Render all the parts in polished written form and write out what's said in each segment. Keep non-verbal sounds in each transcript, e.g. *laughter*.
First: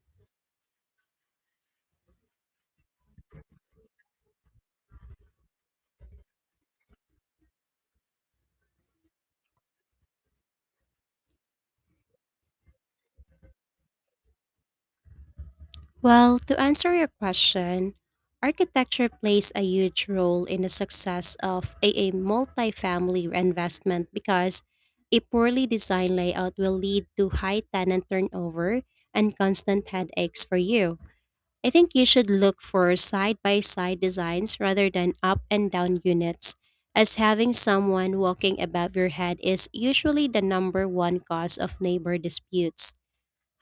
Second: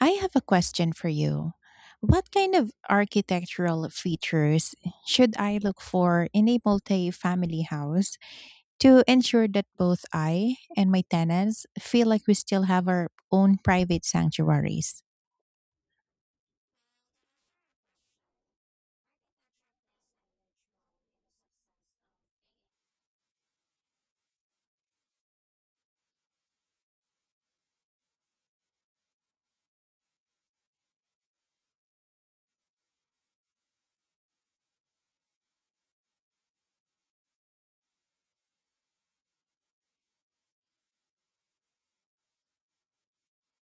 I have a question for you. What kind of architectural features should I look for in a multi-family house to ensure that both I and my tenants feel like we still have our own private sanctuaries? Well, to answer your question, architecture plays a huge role in the success of a multifamily investment because a poorly designed layout will lead to high tenant turnover and constant headaches for you. I think you should look for side by side designs rather than up and down units, as having someone walking above your head is usually the number one cause of neighbor disputes.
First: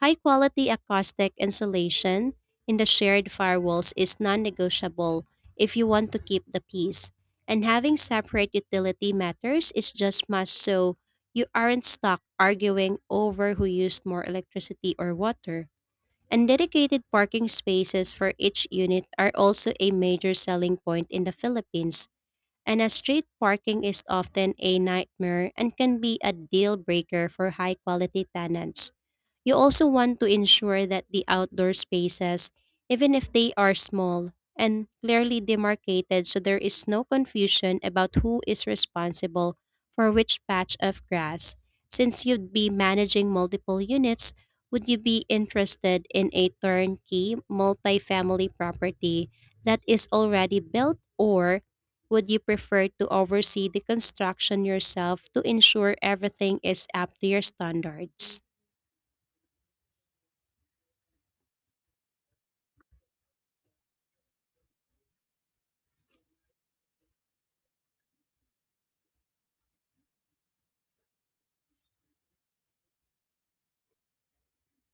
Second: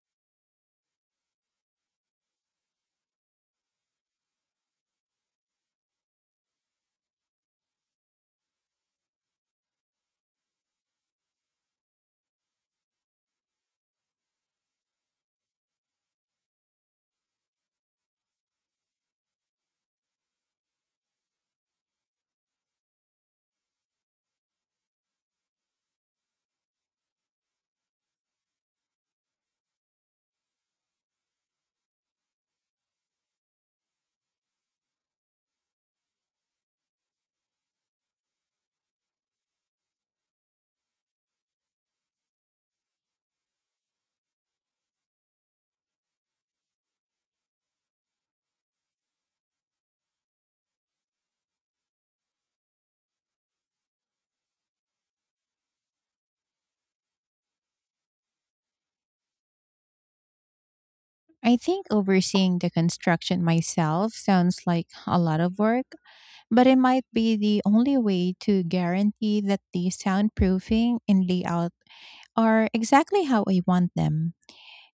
High quality acoustic insulation in the shared firewalls is non negotiable if you want to keep the peace. And having separate utility matters is just must, so you aren't stuck arguing over who used more electricity or water. And dedicated parking spaces for each unit are also a major selling point in the Philippines, and a street parking is often a nightmare and can be a deal breaker for high quality tenants. You also want to ensure that the outdoor spaces, even if they are small, and clearly demarcated, so there is no confusion about who is responsible for which patch of grass. Since you'd be managing multiple units, would you be interested in a turnkey multifamily property that is already built, or would you prefer to oversee the construction yourself to ensure everything is up to your standards? I think overseeing the construction myself sounds like a lot of work, but it might be the only way to guarantee that the soundproofing and layout are exactly how I want them.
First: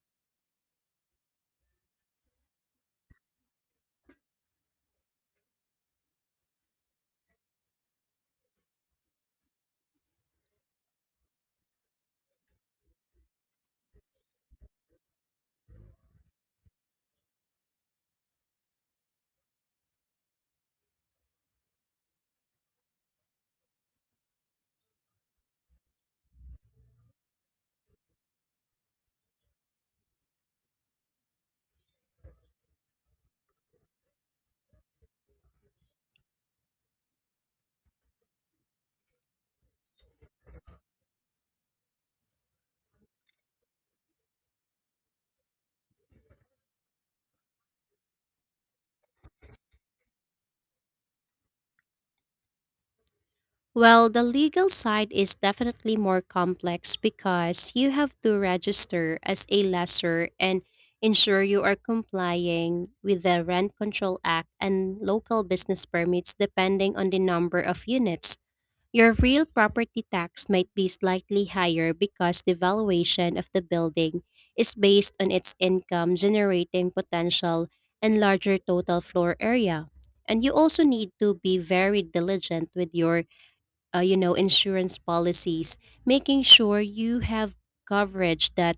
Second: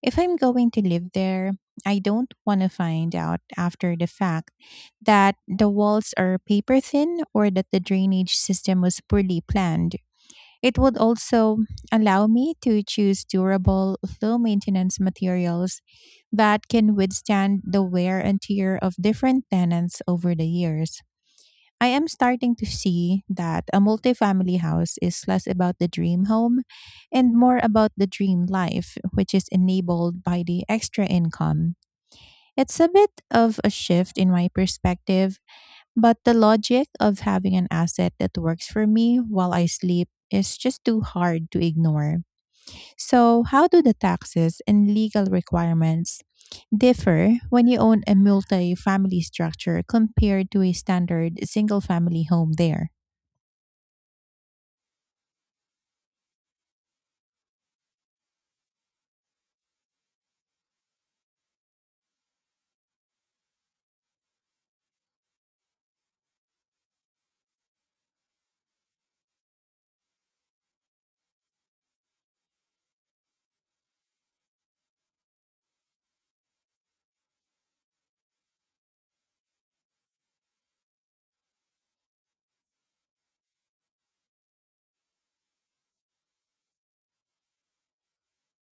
If I'm going to live there, I don't want to find out after the fact that the walls are paper thin or that the drainage system was poorly planned. It would also allow me to choose durable, low maintenance materials that can withstand the wear and tear of different tenants over the years. I am starting to see that a multifamily house is less about the dream home and more about the dream life, which is enabled by the extra income. It's a bit of a shift in my perspective, but the logic of having an asset that works for me while I sleep is just too hard to ignore. So, how do the taxes and legal requirements differ when you own a multi family structure compared to a standard single family home there? Well, the legal side is definitely more complex because you have to register as a lessor and ensure you are complying with the Rent Control Act and local business permits depending on the number of units. Your real property tax might be slightly higher because the valuation of the building is based on its income generating potential and larger total floor area. And you also need to be very diligent with your insurance policies, making sure you have coverage that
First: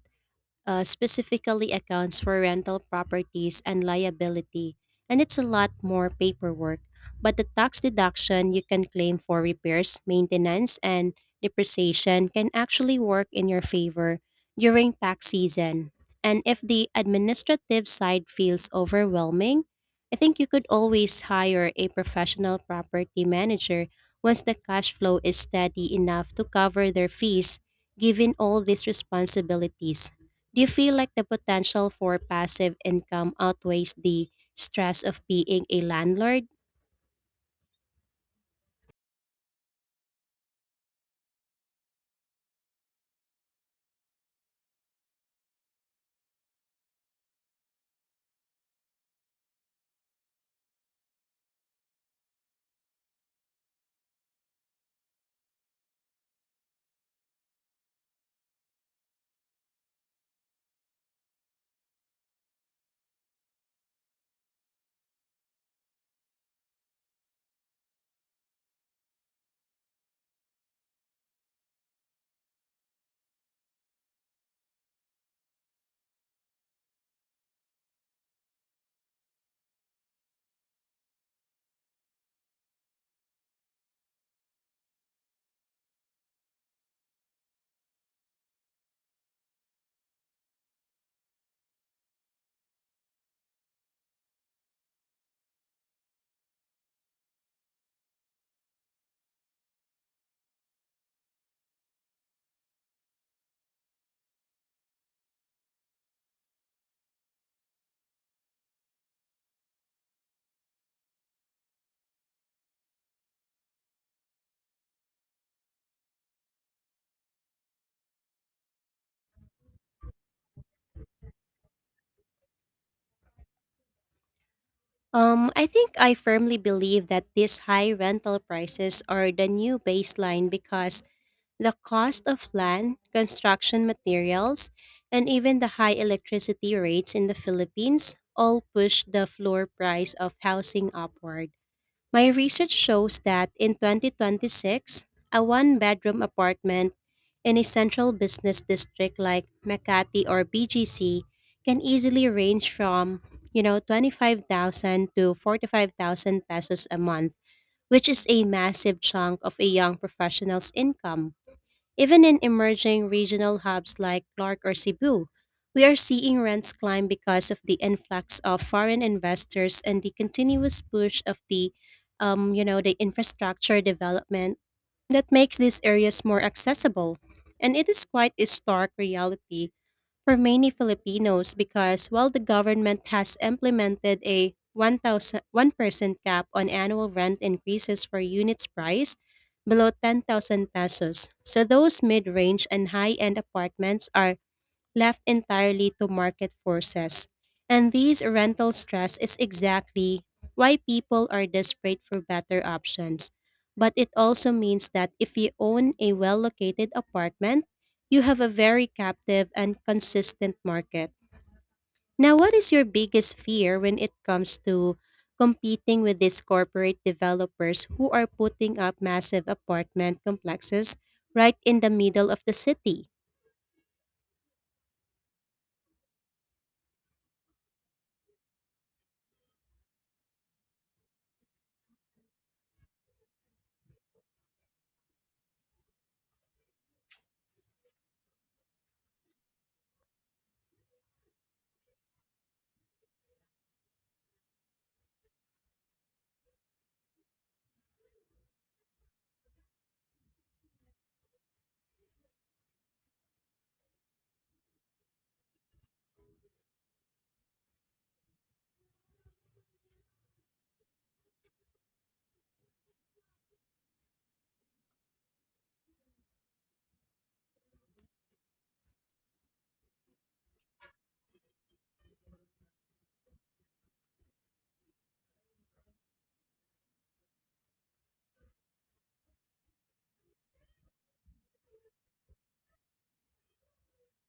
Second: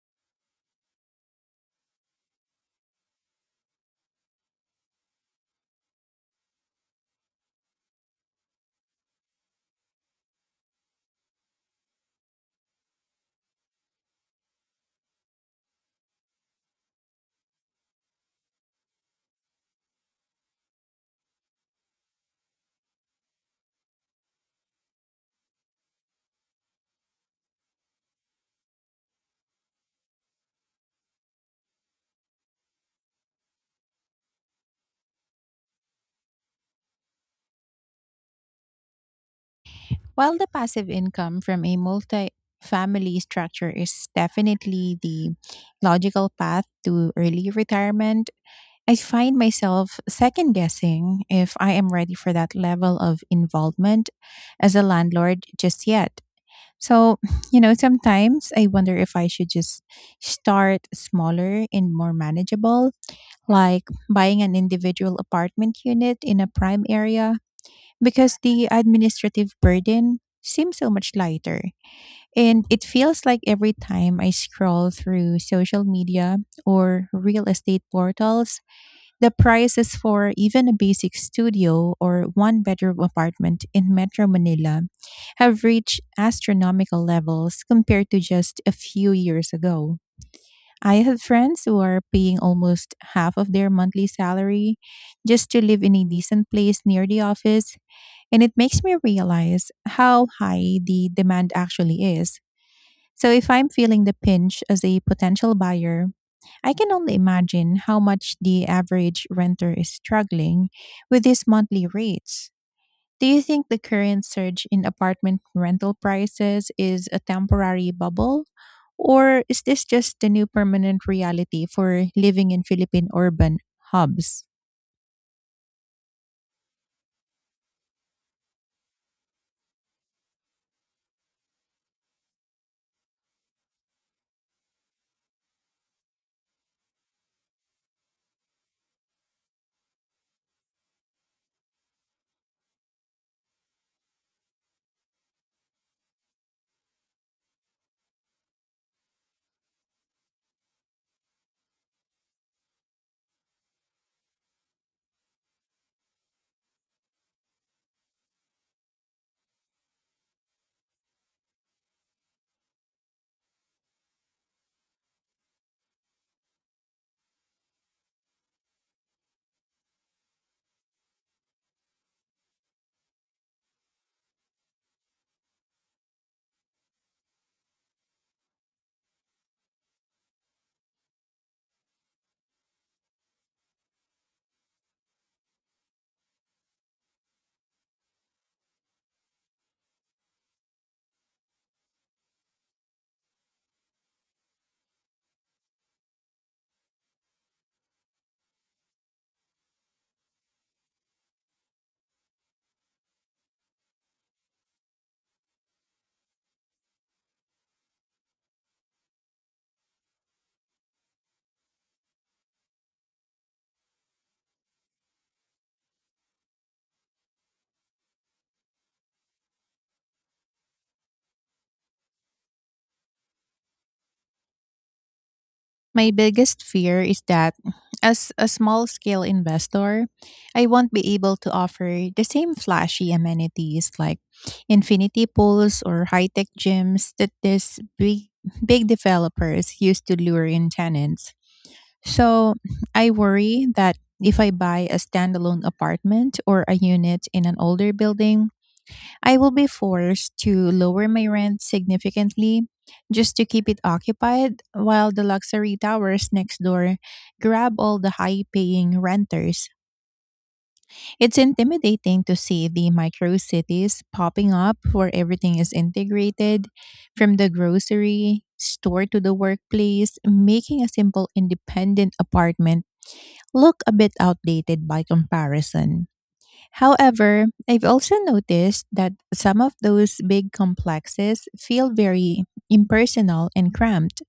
specifically accounts for rental properties and liability, and it's a lot more paperwork. But the tax deduction you can claim for repairs, maintenance, and depreciation can actually work in your favor during tax season. And if the administrative side feels overwhelming, I think you could always hire a professional property manager once the cash flow is steady enough to cover their fees, given all these responsibilities. Do you feel like the potential for passive income outweighs the stress of being a landlord? While the passive income from a multi-family structure is definitely the logical path to early retirement, I find myself second guessing if I am ready for that level of involvement as a landlord just yet. So, *sighs* *sniffs* sometimes I wonder if I should just start smaller and more manageable, like buying an individual apartment unit in a prime area because the administrative burden seems so much lighter. And it feels like every time I scroll through social media or real estate portals, the prices for even a basic studio or one bedroom apartment in Metro Manila have reached astronomical levels compared to just a few years ago. I have friends who are paying almost half of their monthly salary just to live in a decent place near the office, and it makes me realize how high the demand actually is. So if I'm feeling the pinch as a potential buyer, I can only imagine how much the average renter is struggling with these monthly rates. Do you think the current surge in apartment rental prices is a temporary bubble? Or is this just the new permanent reality for living in Philippine urban hubs? I think I firmly believe that these high rental prices are the new baseline because the cost of land, construction materials, and even the high electricity rates in the Philippines all push the floor price of housing upward. My research shows that in 2026, a one bedroom apartment in a central business district like Makati or BGC can easily range from, 25,000 to 45,000 pesos a month, which is a massive chunk of a young professional's income. Even in emerging regional hubs like Clark or Cebu, we are seeing rents climb because of the influx of foreign investors and the continuous push of the infrastructure development that makes these areas more accessible. And it is quite a stark reality for many Filipinos because while the government has implemented a 1,001% cap on annual rent increases for units priced below 10,000 pesos. So those mid-range and high-end apartments are left entirely to market forces. And these rental stress is exactly why people are desperate for better options. But it also means that if you own a well-located apartment, you have a very captive and consistent market. Now, what is your biggest fear when it comes to competing with these corporate developers who are putting up massive apartment complexes right in the middle of the city? My biggest fear is that, as a small scale investor, I won't be able to offer the same flashy amenities like infinity pools or high tech gyms that these big, big developers use to lure in tenants. So I worry that if I buy a standalone apartment or a unit in an older building, I will be forced to lower my rent significantly just to keep it occupied, while the luxury towers next door grab all the high paying renters. It's intimidating to see the micro cities popping up where everything is integrated from the grocery store to the workplace, making a simple independent apartment look a bit outdated by comparison. However, I've also noticed that some of those big complexes feel very impersonal and cramped,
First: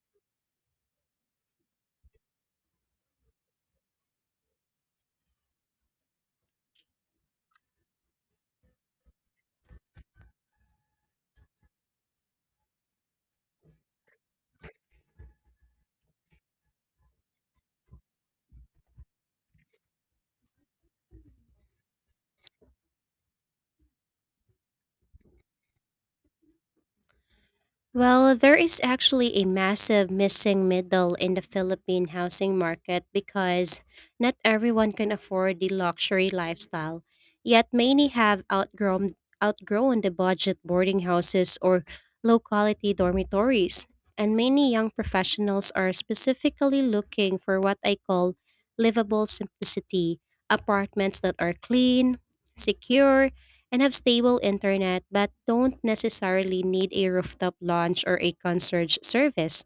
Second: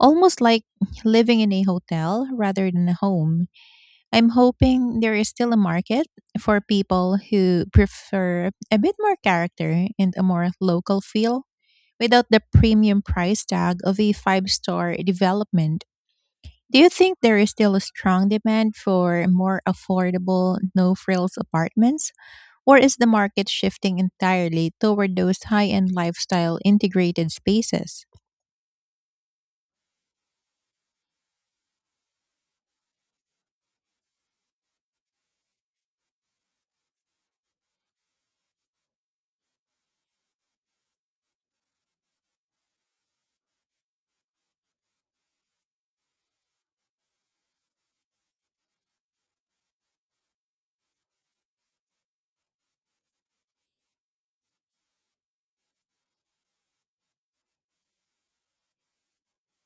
almost like living in a hotel rather than a home. I'm hoping there is still a market for people who prefer a bit more character and a more local feel without the premium price tag of a five-star development. Do you think there is still a strong demand for more affordable, no frills apartments? Or is the market shifting entirely toward those high end lifestyle integrated spaces? Well, there is actually a massive missing middle in the Philippine housing market because not everyone can afford the luxury lifestyle. Yet many have outgrown the budget boarding houses or low-quality dormitories, and many young professionals are specifically looking for what I call livable simplicity: apartments that are clean, secure, and have stable internet, but don't necessarily need a rooftop lounge or a concierge service.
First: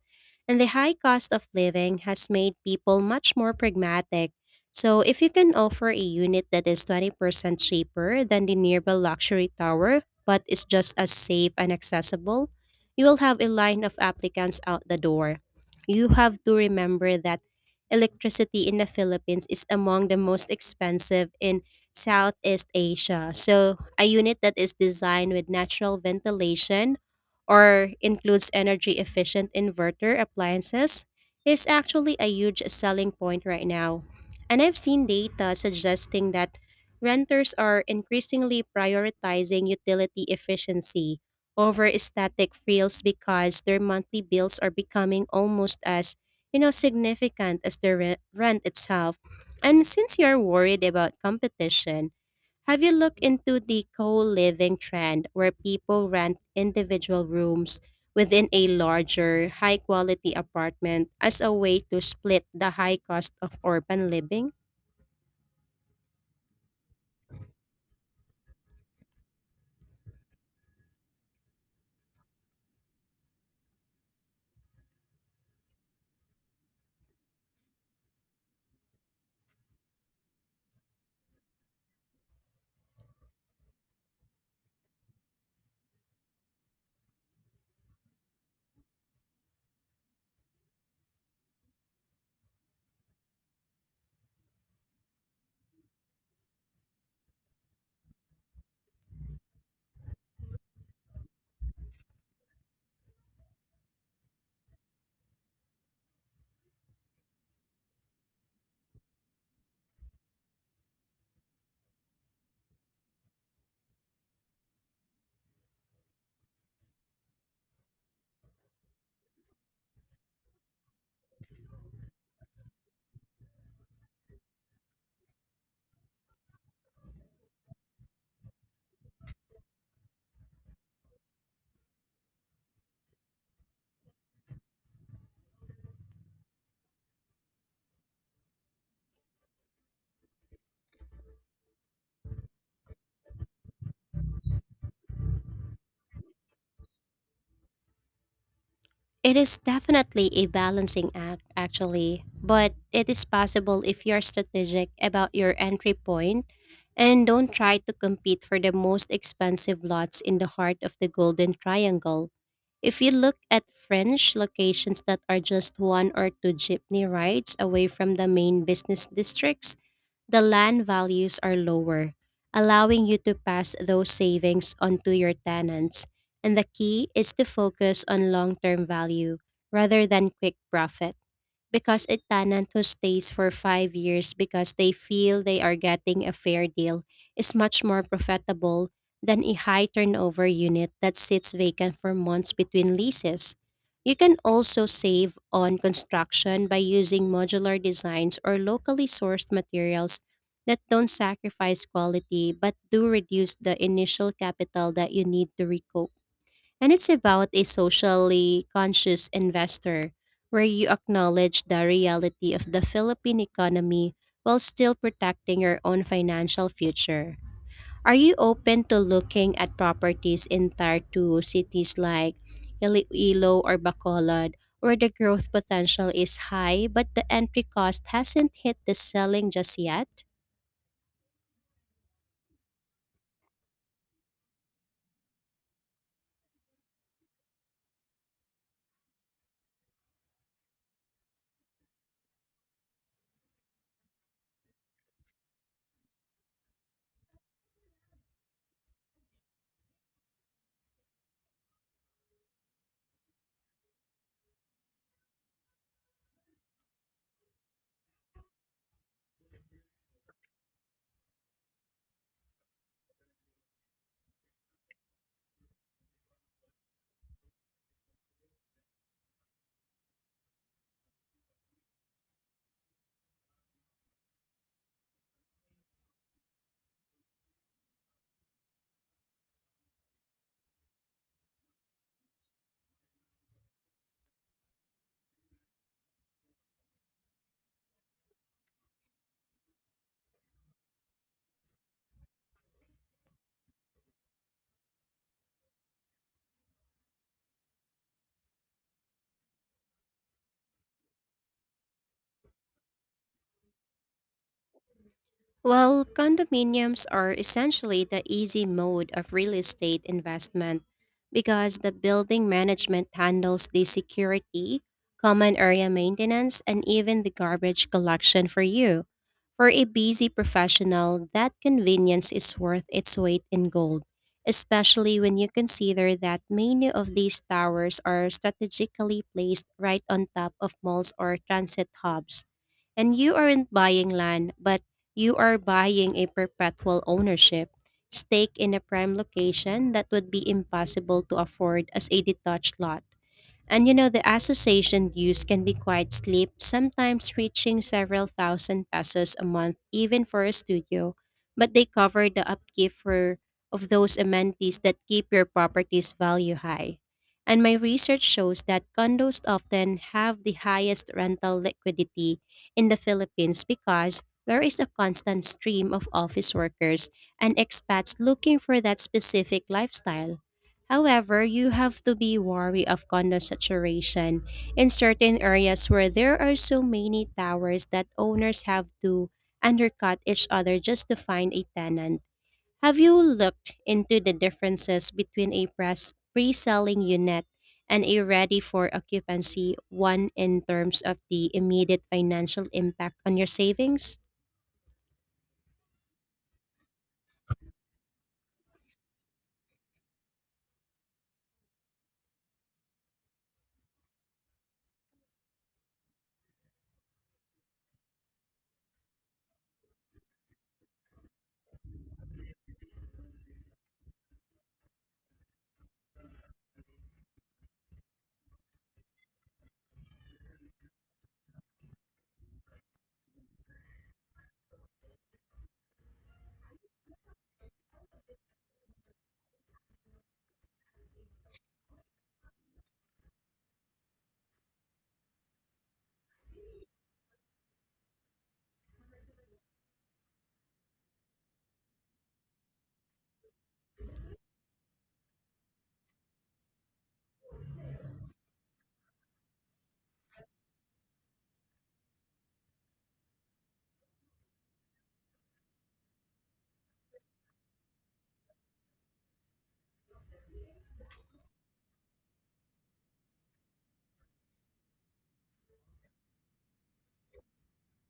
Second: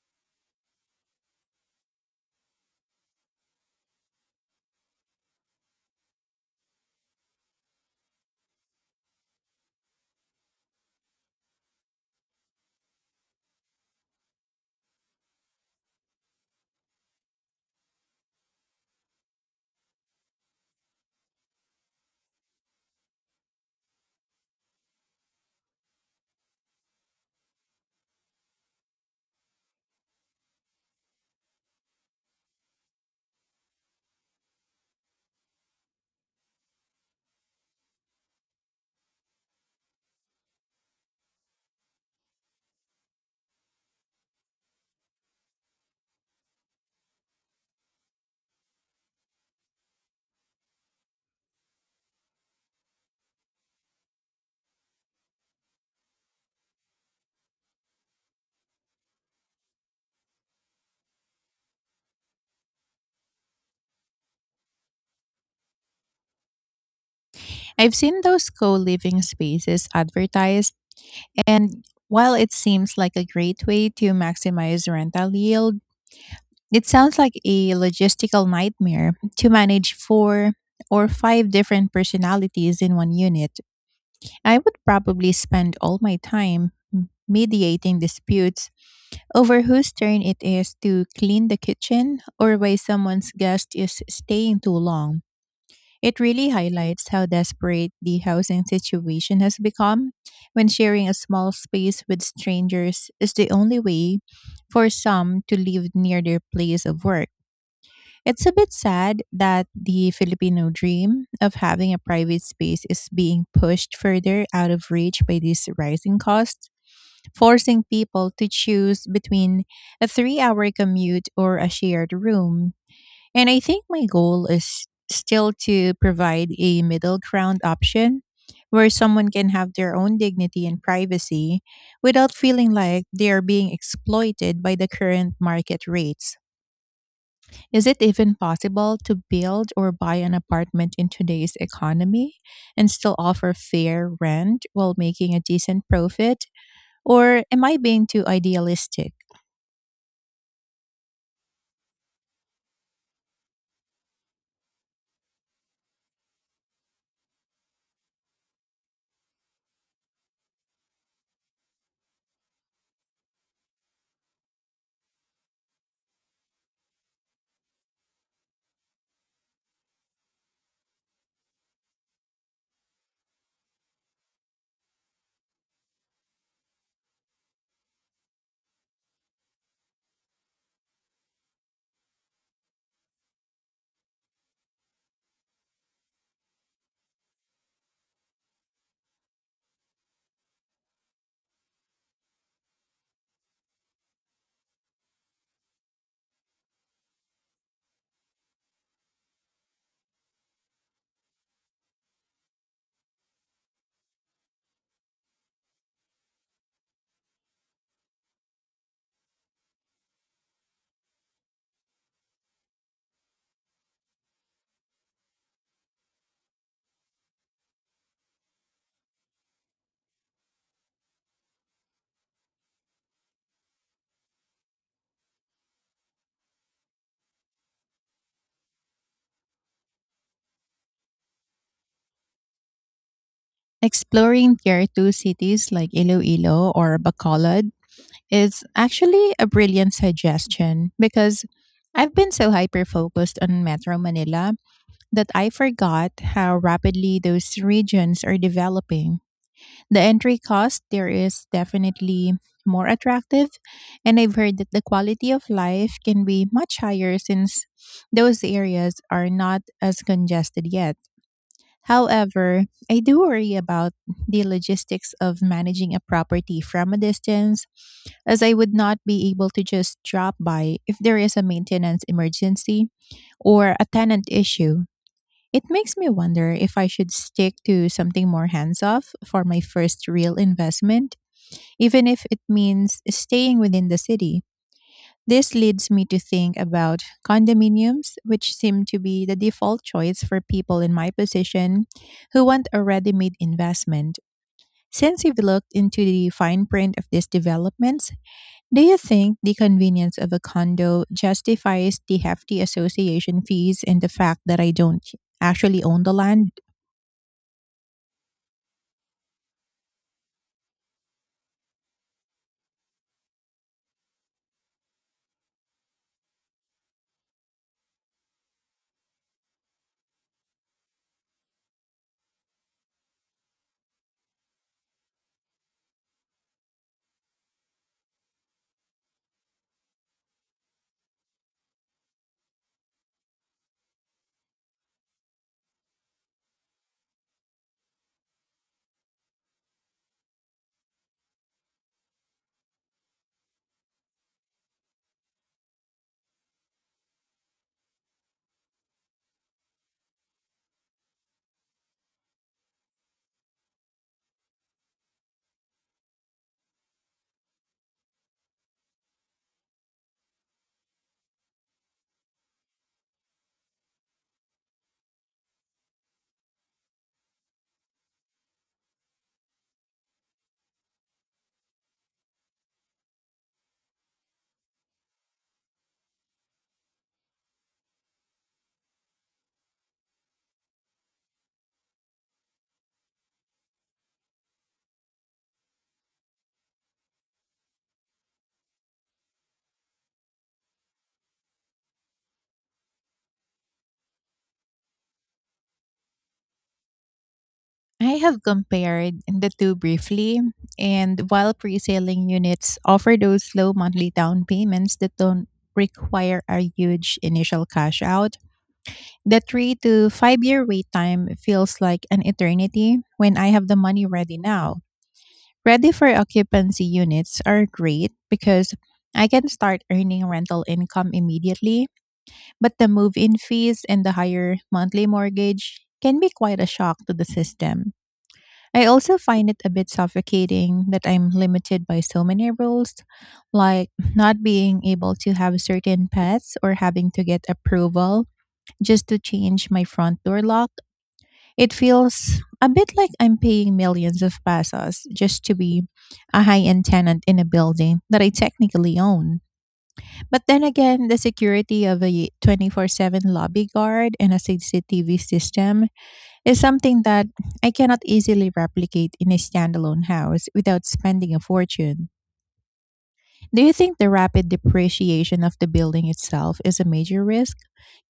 And the high cost of living has made people much more pragmatic. So, if you can offer a unit that is 20% cheaper than the nearby luxury tower but is just as safe and accessible, you will have a line of applicants out the door. You have to remember that electricity in the Philippines is among the most expensive in Southeast Asia. So a unit that is designed with natural ventilation or includes energy efficient inverter appliances is actually a huge selling point right now. And I've seen data suggesting that renters are increasingly prioritizing utility efficiency over static feels because their monthly bills are becoming almost as significant as the rent itself. And since you're worried about competition, have you looked into the co-living trend where people rent individual rooms within a larger, high-quality apartment as a way to split the high cost of urban living? I've seen those co living spaces advertised, and while it seems like a great way to maximize rental yield, it sounds like a logistical nightmare to manage four or five different personalities in one unit. I would probably spend all my time mediating disputes over whose turn it is to clean the kitchen or why someone's guest is staying too long. It really highlights how desperate the housing situation has become when sharing a small space with strangers is the only way for some to live near their place of work. It's a bit sad that the Filipino dream of having a private space is being pushed further out of reach by these rising costs, forcing people to choose between a 3-hour commute or a shared room. And I think my goal is still to provide a middle ground option where someone can have their own dignity and privacy without feeling like they are being exploited by the current market rates. Is it even possible to build or buy an apartment in today's economy and still offer fair rent while making a decent profit? Or am I being too idealistic? It is definitely a balancing act, actually, but it is possible if you're strategic about your entry point and don't try to compete for the most expensive lots in the heart of the Golden Triangle. If you look at French locations that are just one or two jeepney rides away from the main business districts, the land values are lower, allowing you to pass those savings onto your tenants. And the key is to focus on long term value rather than quick profit, because a tenant who stays for 5 years because they feel they are getting a fair deal is much more profitable than a high turnover unit that sits vacant for months between leases. You can also save on construction by using modular designs or locally sourced materials that don't sacrifice quality but do reduce the initial capital that you need to recoup. And it's about a socially conscious investor, where you acknowledge the reality of the Philippine economy while still protecting your own financial future. Are you open to looking at properties in tier 2 cities like Iloilo or Bacolod where the growth potential is high but the entry cost hasn't hit the selling just yet? Exploring tier 2 cities like Iloilo or Bacolod is actually a brilliant suggestion because I've been so hyper focused on Metro Manila that I forgot how rapidly those regions are developing. The entry cost there is definitely more attractive, and I've heard that the quality of life can be much higher since those areas are not as congested yet. However, I do worry about the logistics of managing a property from a distance, as I would not be able to just drop by if there is a maintenance emergency or a tenant issue. It makes me wonder if I should stick to something more hands off for my first real investment, even if it means staying within the city. This leads me to think about condominiums, which seem to be the default choice for people in my position who want a ready made investment. Since you've looked into the fine print of these developments, do you think the convenience of a condo justifies the hefty association fees and the fact that I don't actually own Well, the land? condominiums are essentially the easy mode of real estate investment because the building management handles the security, common area maintenance, and even the garbage collection for you. For a busy professional, that convenience is worth its weight in gold, especially when you consider that many of these towers are strategically placed right on top of malls or transit hubs, and you aren't buying land, but you are buying a perpetual ownership stake in a prime location that would be impossible to afford as a detached lot. And the association dues can be quite steep, sometimes reaching several thousand pesos a month, even for a studio, but they cover the upkeep of those amenities that keep your property's value high. And my research shows that condos often have the highest rental liquidity in the Philippines because there is a constant stream of office workers and expats looking for that specific lifestyle. However, you have to be wary of condo saturation in certain areas where there are so many towers that owners have to undercut each other just to find a tenant. Have you looked into the differences between a press pre-selling unit and a ready for occupancy one in terms of the immediate financial impact on your savings? I have compared the two briefly, and while pre-selling units offer those low monthly down payments that don't require a huge initial cash out, the 3 to 5 year wait time feels like an eternity when I have the money ready now. Ready for occupancy units are great because I can start earning rental income immediately, but the move in fees and the higher monthly mortgage can be quite a shock to the system. I also find it a bit suffocating that I'm limited by so many rules, like not being able to have certain pets or having to get approval just to change my front door lock. It feels a bit like I'm paying millions of pesos just to be a high end tenant in a building that I technically own. But then again, the security of a 24/7 lobby guard and a CCTV system is something that I cannot easily replicate in a standalone house without spending a fortune. Do you think the rapid depreciation of the building itself is a major risk,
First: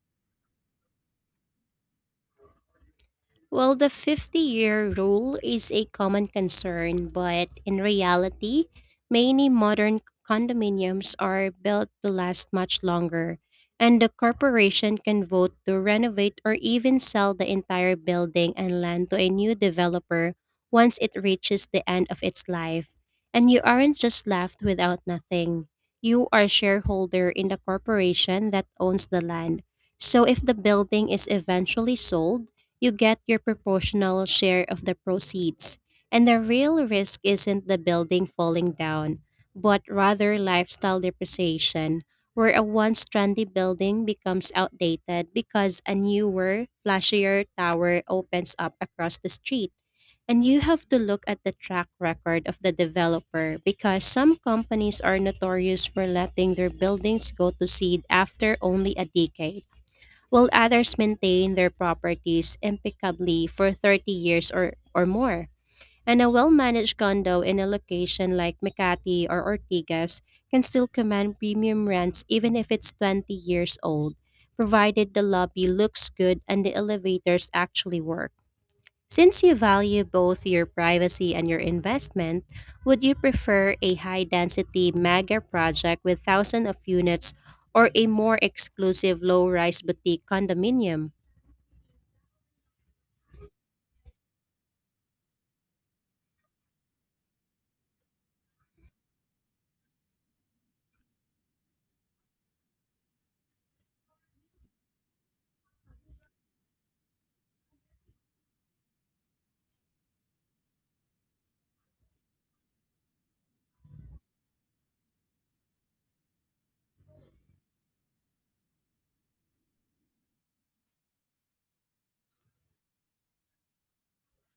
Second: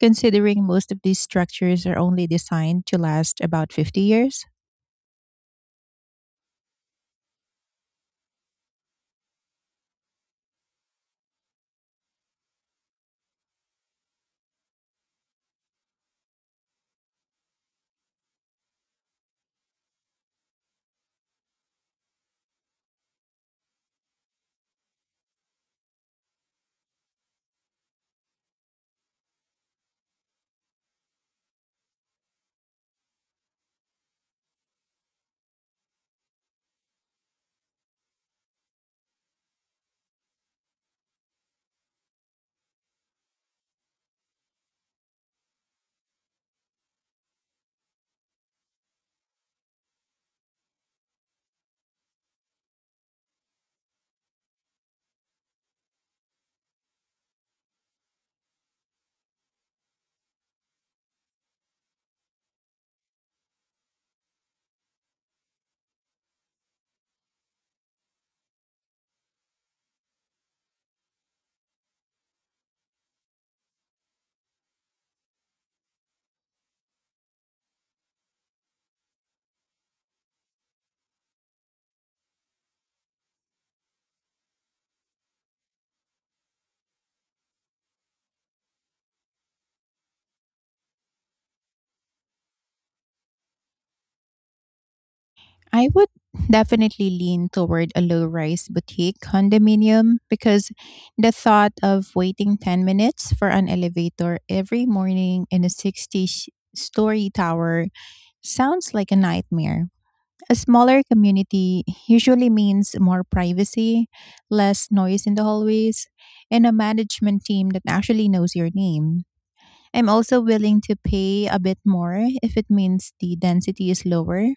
considering most of these structures are only designed to last about Well, the 50 50 years? year rule is a common concern, but in reality, many modern condominiums are built to last much longer, and the corporation can vote to renovate or even sell the entire building and land to a new developer once it reaches the end of its life. And you aren't just left without nothing. You are shareholder in the corporation that owns the land. So if the building is eventually sold, you get your proportional share of the proceeds. And the real risk isn't the building falling down, but rather lifestyle depreciation, where a once trendy building becomes outdated because a newer, flashier tower opens up across the street. And you have to look at the track record of the developer because some companies are notorious for letting their buildings go to seed after only a decade while others maintain their properties impeccably for 30 years or more. And a well managed condo in a location like Makati or Ortigas can still command premium rents even if it's 20 years old, provided the lobby looks good and the elevators actually work. Since you value both your privacy and your investment, would you prefer a high density mega project with thousands of units, or a more exclusive low rise boutique condominium? I would definitely lean toward a low rise boutique condominium because the thought of waiting 10 minutes for an elevator every morning in a 60 story tower sounds like a nightmare. A smaller community usually means more privacy, less noise in the hallways, and a management team that actually knows your name. I'm also willing to pay a bit more if it means the density is lower,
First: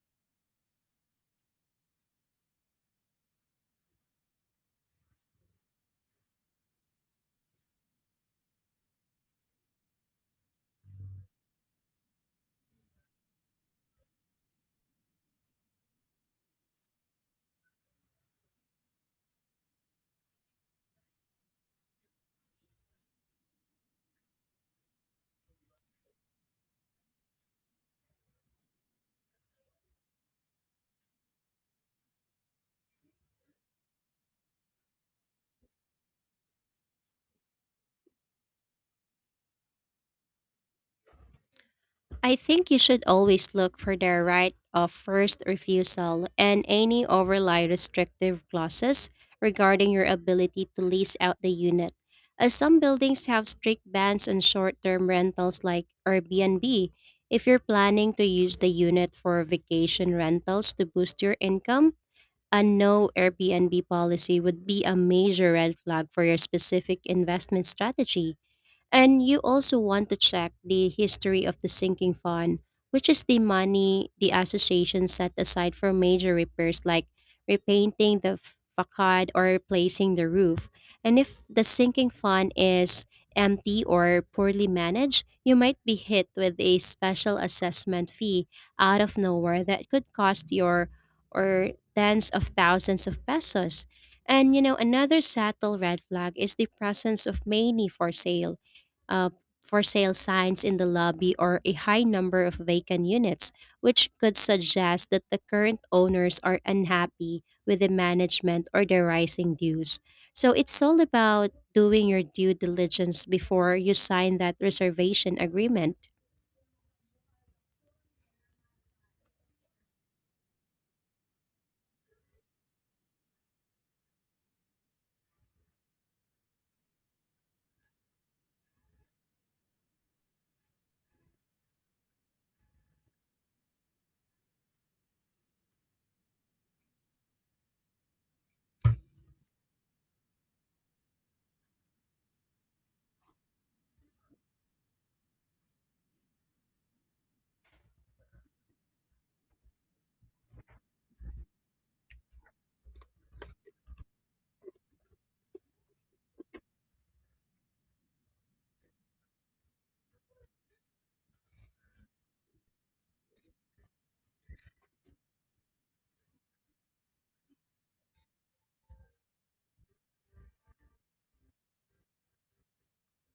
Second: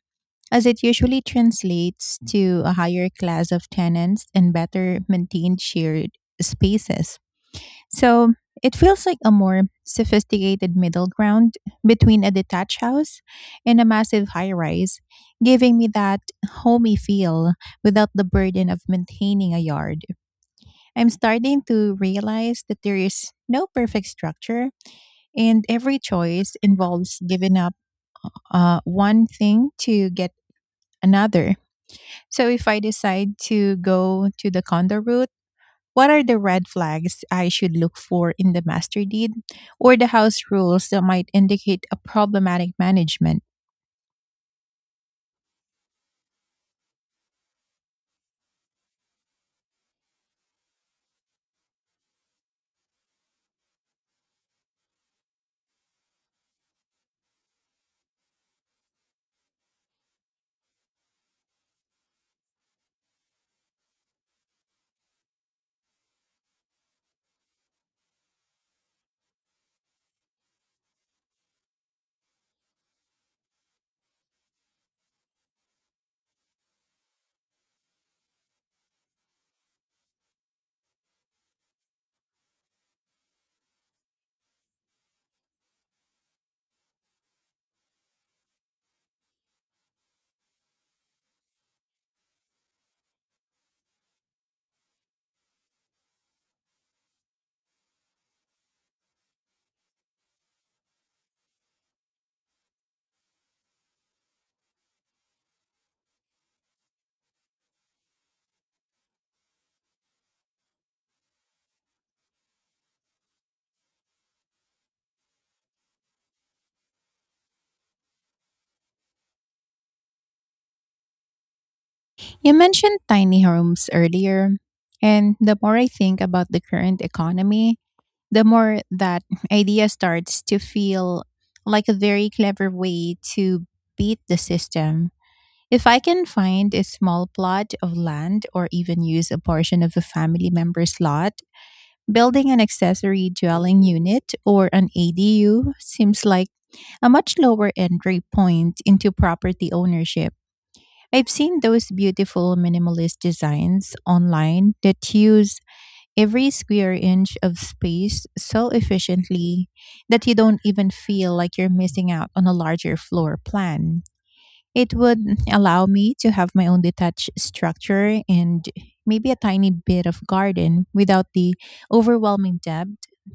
as it usually translates to a higher class of tenants and better maintained shared spaces. So it feels like a more sophisticated middle ground between a detached house and a massive high rise, giving me that homey feel without the burden of maintaining a yard. I'm starting to realize that there is no perfect structure, and every choice involves giving up one thing to get another. So if I decide to go to the condo route, what are the red flags I should look for in the master deed or the house rules that might indicate a I problematic think you should management? always look for their right of first refusal and any overly restrictive clauses regarding your ability to lease out the unit. As some buildings have strict bans on short term rentals like Airbnb, if you're planning to use the unit for vacation rentals to boost your income, a no Airbnb policy would be a major red flag for your specific investment strategy. And you also want to check the history of the sinking fund, which is the money the association set aside for major repairs like repainting the facade or replacing the roof. And if the sinking fund is empty or poorly managed, you might be hit with a special assessment fee out of nowhere that could cost your or tens of thousands of pesos. And another subtle red flag is the presence of many for sale uh, for sale signs in the lobby or a high number of vacant units, which could suggest that the current owners are unhappy with the management or the rising dues. So it's all about doing your due diligence before you sign that reservation agreement. You mentioned tiny homes earlier, and the more I think about the current economy, the more that *laughs* idea starts to feel like a very clever way to beat the system. If I can find a small plot of land or even use a portion of a family member's lot, building an accessory dwelling unit or an ADU seems like a much lower entry point into property ownership. I've seen those beautiful minimalist designs online that use every square inch of space so efficiently that you don't even feel like you're missing out on a larger floor plan. It would allow me to have my own detached structure and maybe a tiny bit of garden without the overwhelming debt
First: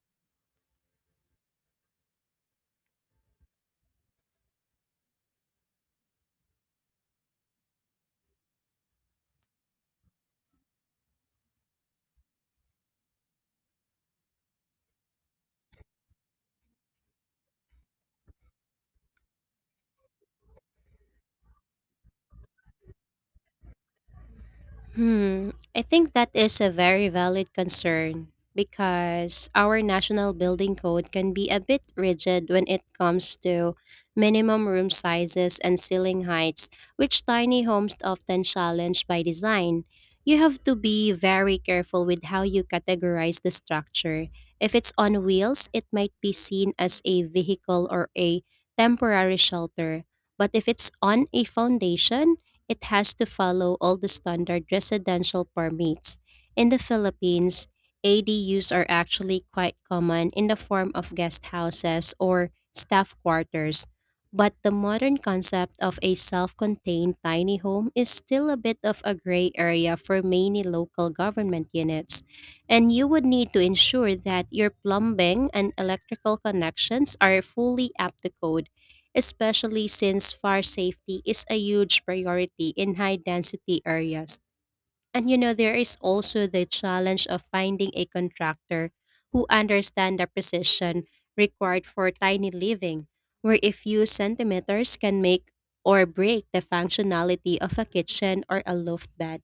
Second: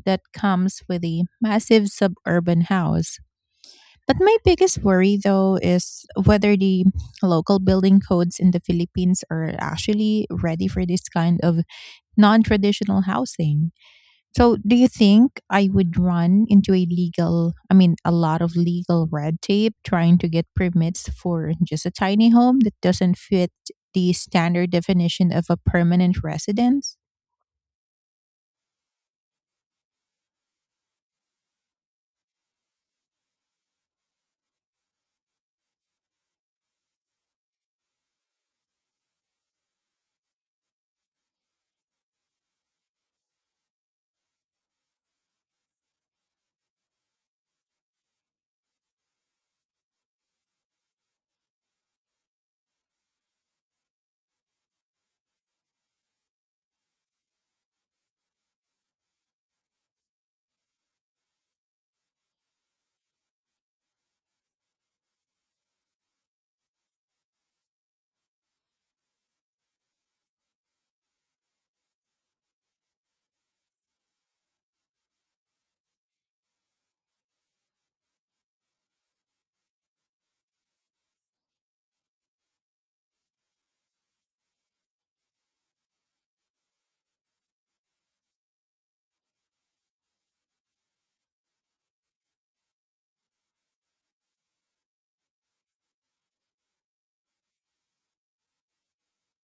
that comes with a massive suburban house. But my biggest worry, though, is whether the local building codes in the Philippines are actually ready for this kind of non traditional housing. So, do you think I would run into I mean, a lot of legal red tape trying to get permits for just a tiny home that doesn't fit the standard definition of Hmm, a I think permanent that is a residence? very valid concern because our national building code can be a bit rigid when it comes to minimum room sizes and ceiling heights, which tiny homes often challenge by design. You have to be very careful with how you categorize the structure. If it's on wheels, it might be seen as a vehicle or a temporary shelter. But if it's on a foundation, it has to follow all the standard residential permits. In the Philippines, ADUs are actually quite common in the form of guest houses or staff quarters, but the modern concept of a self contained tiny home is still a bit of a gray area for many local government units. And you would need to ensure that your plumbing and electrical connections are fully up to code especially since fire safety is a huge priority in high density areas. And there is also the challenge of finding a contractor who understands the precision required for tiny living, where a few centimeters can make or break the functionality of a kitchen or a loft bed.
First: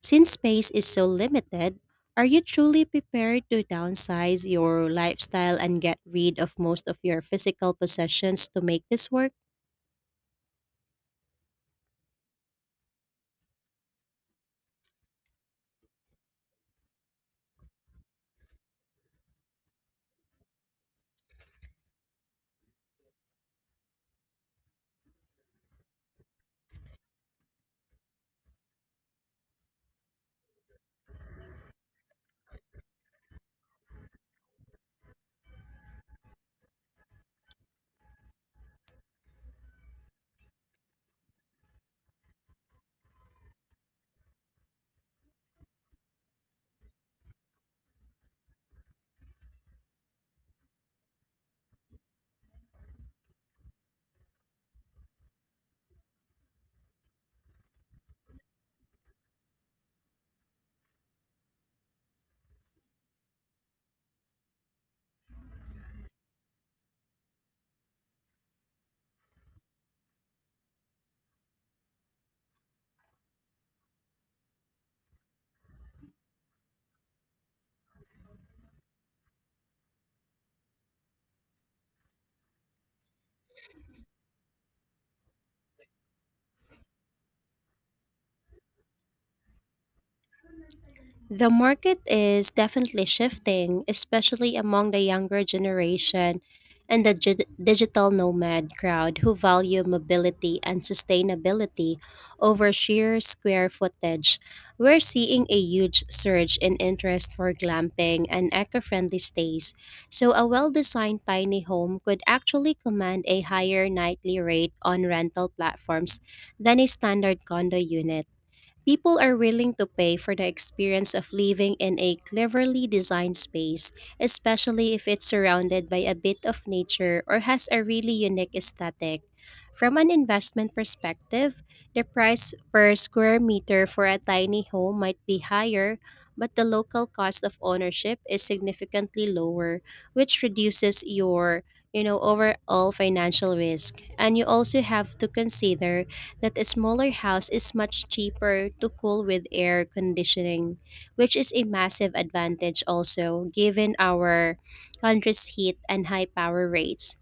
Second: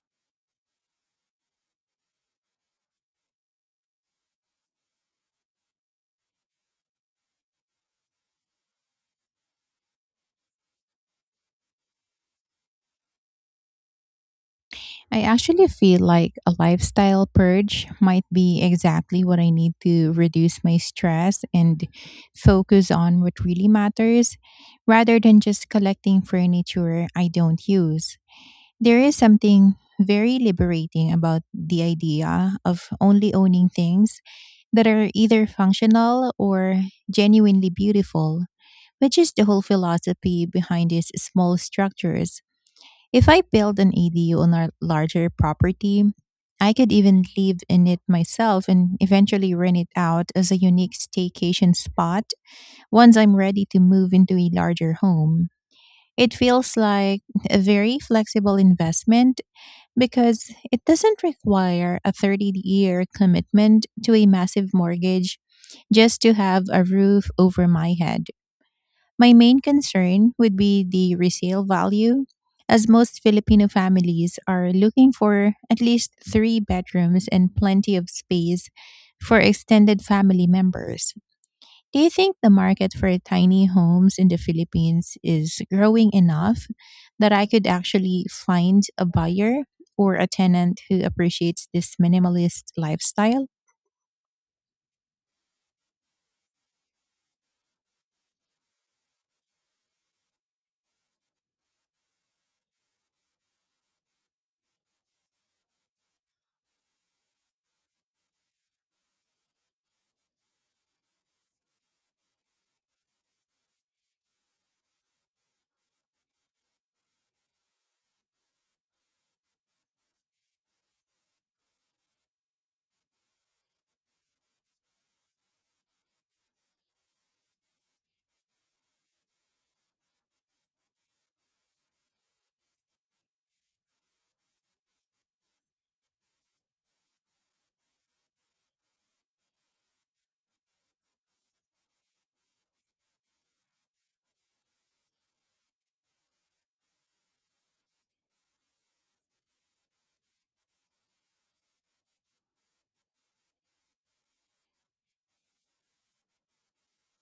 Since space is so limited, are you truly prepared to downsize your lifestyle and get rid of most of your physical possessions to make this work? I actually feel like a lifestyle purge might be exactly what I need to reduce my stress and focus on what really matters rather than just collecting furniture I don't use. There is something very liberating about the idea of only owning things that are either functional or genuinely beautiful, which is the whole philosophy behind these small structures. If I build an ADU on a larger property, I could even live in it myself and eventually rent it out as a unique staycation spot once I'm ready to move into a larger home. It feels like a very flexible investment because it doesn't require a 30-year year commitment to a massive mortgage just to have a roof over my head. My main concern would be the resale value, as most Filipino families are looking for at least three bedrooms and plenty of space for extended family members. Do you think the market for tiny homes in the Philippines is growing enough that I could actually find a buyer or a tenant who The appreciates this market is minimalist definitely lifestyle? shifting, especially among the younger generation and the digital nomad crowd who value mobility and sustainability over sheer square footage. We're seeing a huge surge in interest for glamping and eco friendly stays, so a well designed tiny home could actually command a higher nightly rate on rental platforms than a standard condo unit. People are willing to pay for the experience of living in a cleverly designed space, especially if it's surrounded by a bit of nature or has a really unique aesthetic. From an investment perspective, the price per square meter for a tiny home might be higher, but the local cost of ownership is significantly lower, which reduces your overall financial risk, and you also have to consider that a smaller house is much cheaper to cool with air conditioning, which is a massive advantage also given our country's heat and high power rates.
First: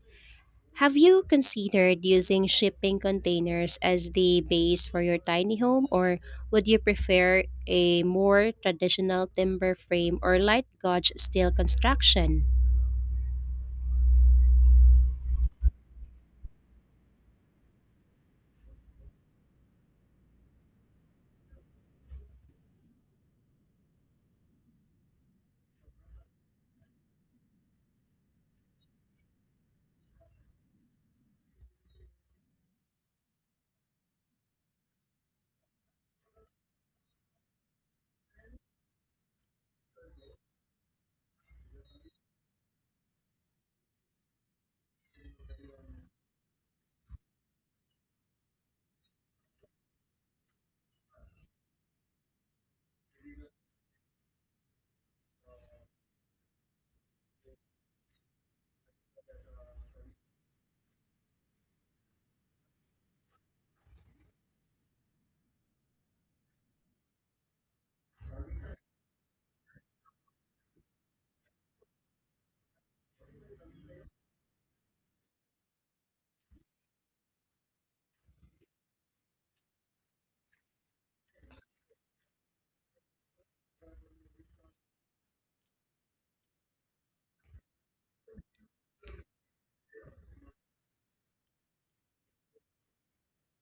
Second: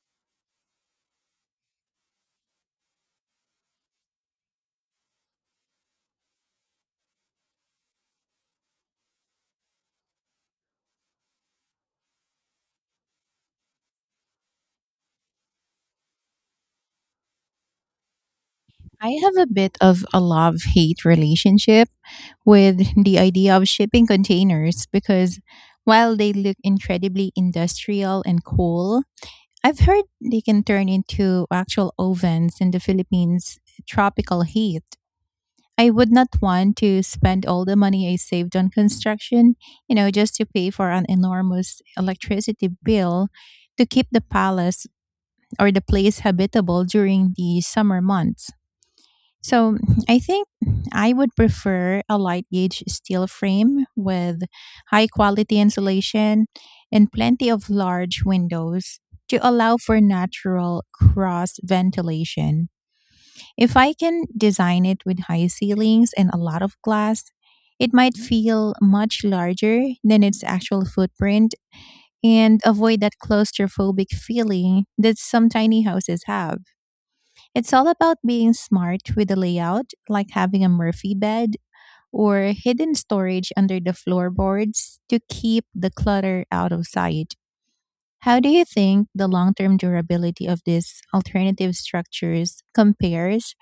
Have you considered using shipping containers as the base for your tiny home, or would you prefer a more traditional timber frame or light gauge steel construction? I have a bit of a love hate relationship with the idea of shipping containers because, while they look incredibly industrial and cool, I've heard they can turn into actual ovens in the Philippines' tropical heat. I would not want to spend all the money I saved on construction, just to pay for an enormous electricity bill to keep the palace or the place habitable during the summer months. So, I think I would prefer a light gauge steel frame with high quality insulation and plenty of large windows to allow for natural cross ventilation. If I can design it with high ceilings and a lot of glass, it might feel much larger than its actual footprint and avoid that claustrophobic feeling that some tiny houses have. It's all about being smart with the layout, like having a Murphy bed or hidden storage under the floorboards to keep the clutter out of sight. How do you think the long term durability of these alternative structures compares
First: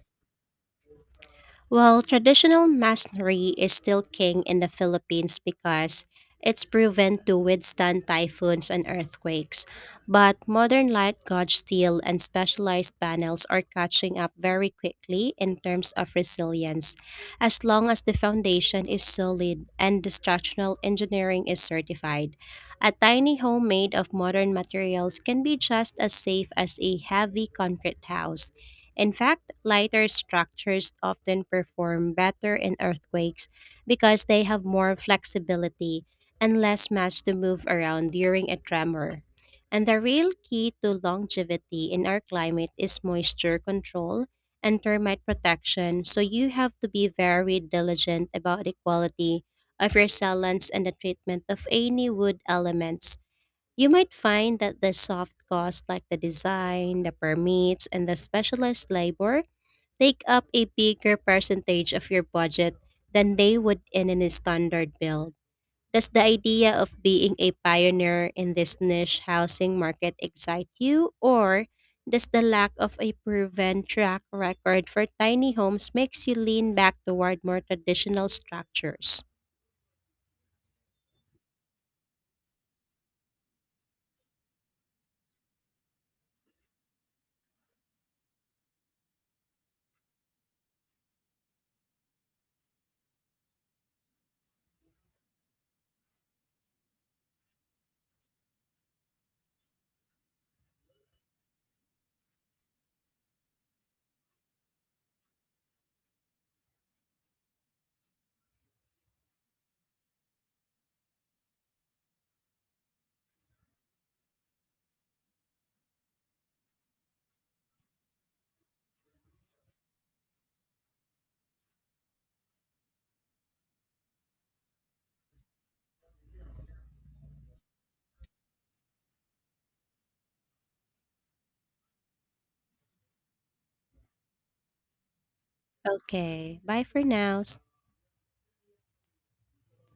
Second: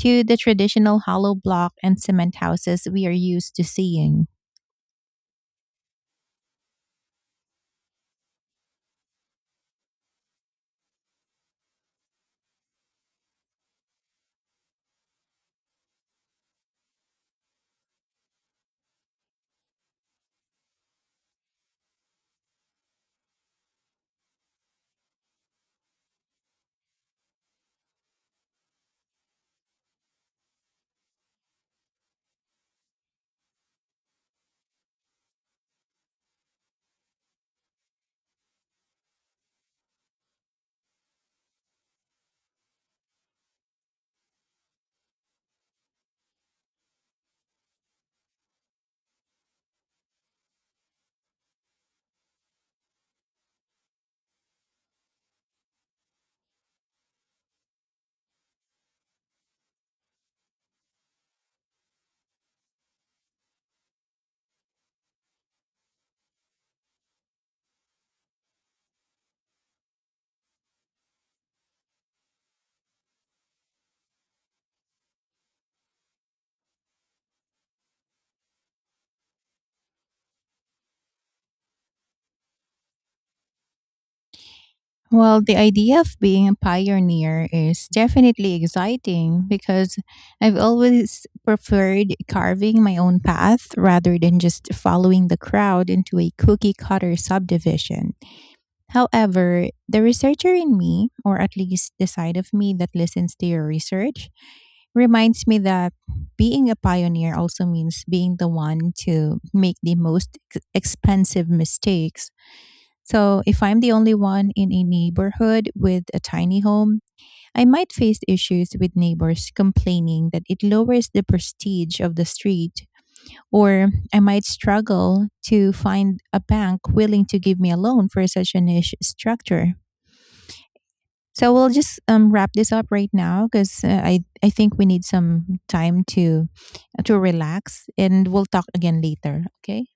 to the traditional hollow block and Well, cement traditional houses we are masonry used to is still seeing? king in the Philippines because it's proven to withstand typhoons and earthquakes. But modern light gauge steel and specialized panels are catching up very quickly in terms of resilience, as long as the foundation is solid and the structural engineering is certified. A tiny home made of modern materials can be just as safe as a heavy concrete house. In fact, lighter structures often perform better in earthquakes because they have more flexibility and less mass to move around during a tremor. And the real key to longevity in our climate is moisture control and termite protection, so you have to be very diligent about the quality of your cellants and the treatment of any wood elements. You might find that the soft costs like the design, the permits, and the specialized labor take up a bigger percentage of your budget than they would in a standard build. Does the idea of being a pioneer in this niche housing market excite you, or does the lack of a proven track record for tiny homes makes you lean back toward more traditional structures? Well, the idea of being a pioneer is definitely exciting because I've always preferred carving my own path rather than just following the crowd into a cookie cutter subdivision. However, the researcher in me, or at least the side of me that listens to your research, reminds me that being a pioneer also means being the one to make the most expensive mistakes. So, if I'm the only one in a neighborhood with a tiny home, I might face issues with neighbors complaining that it lowers the prestige of the street, or I might struggle to find a bank willing to give me a loan for such a niche structure. So, we'll just wrap this up right now because I think we need some time to, Okay, bye for to now. relax and we'll talk again later. Okay.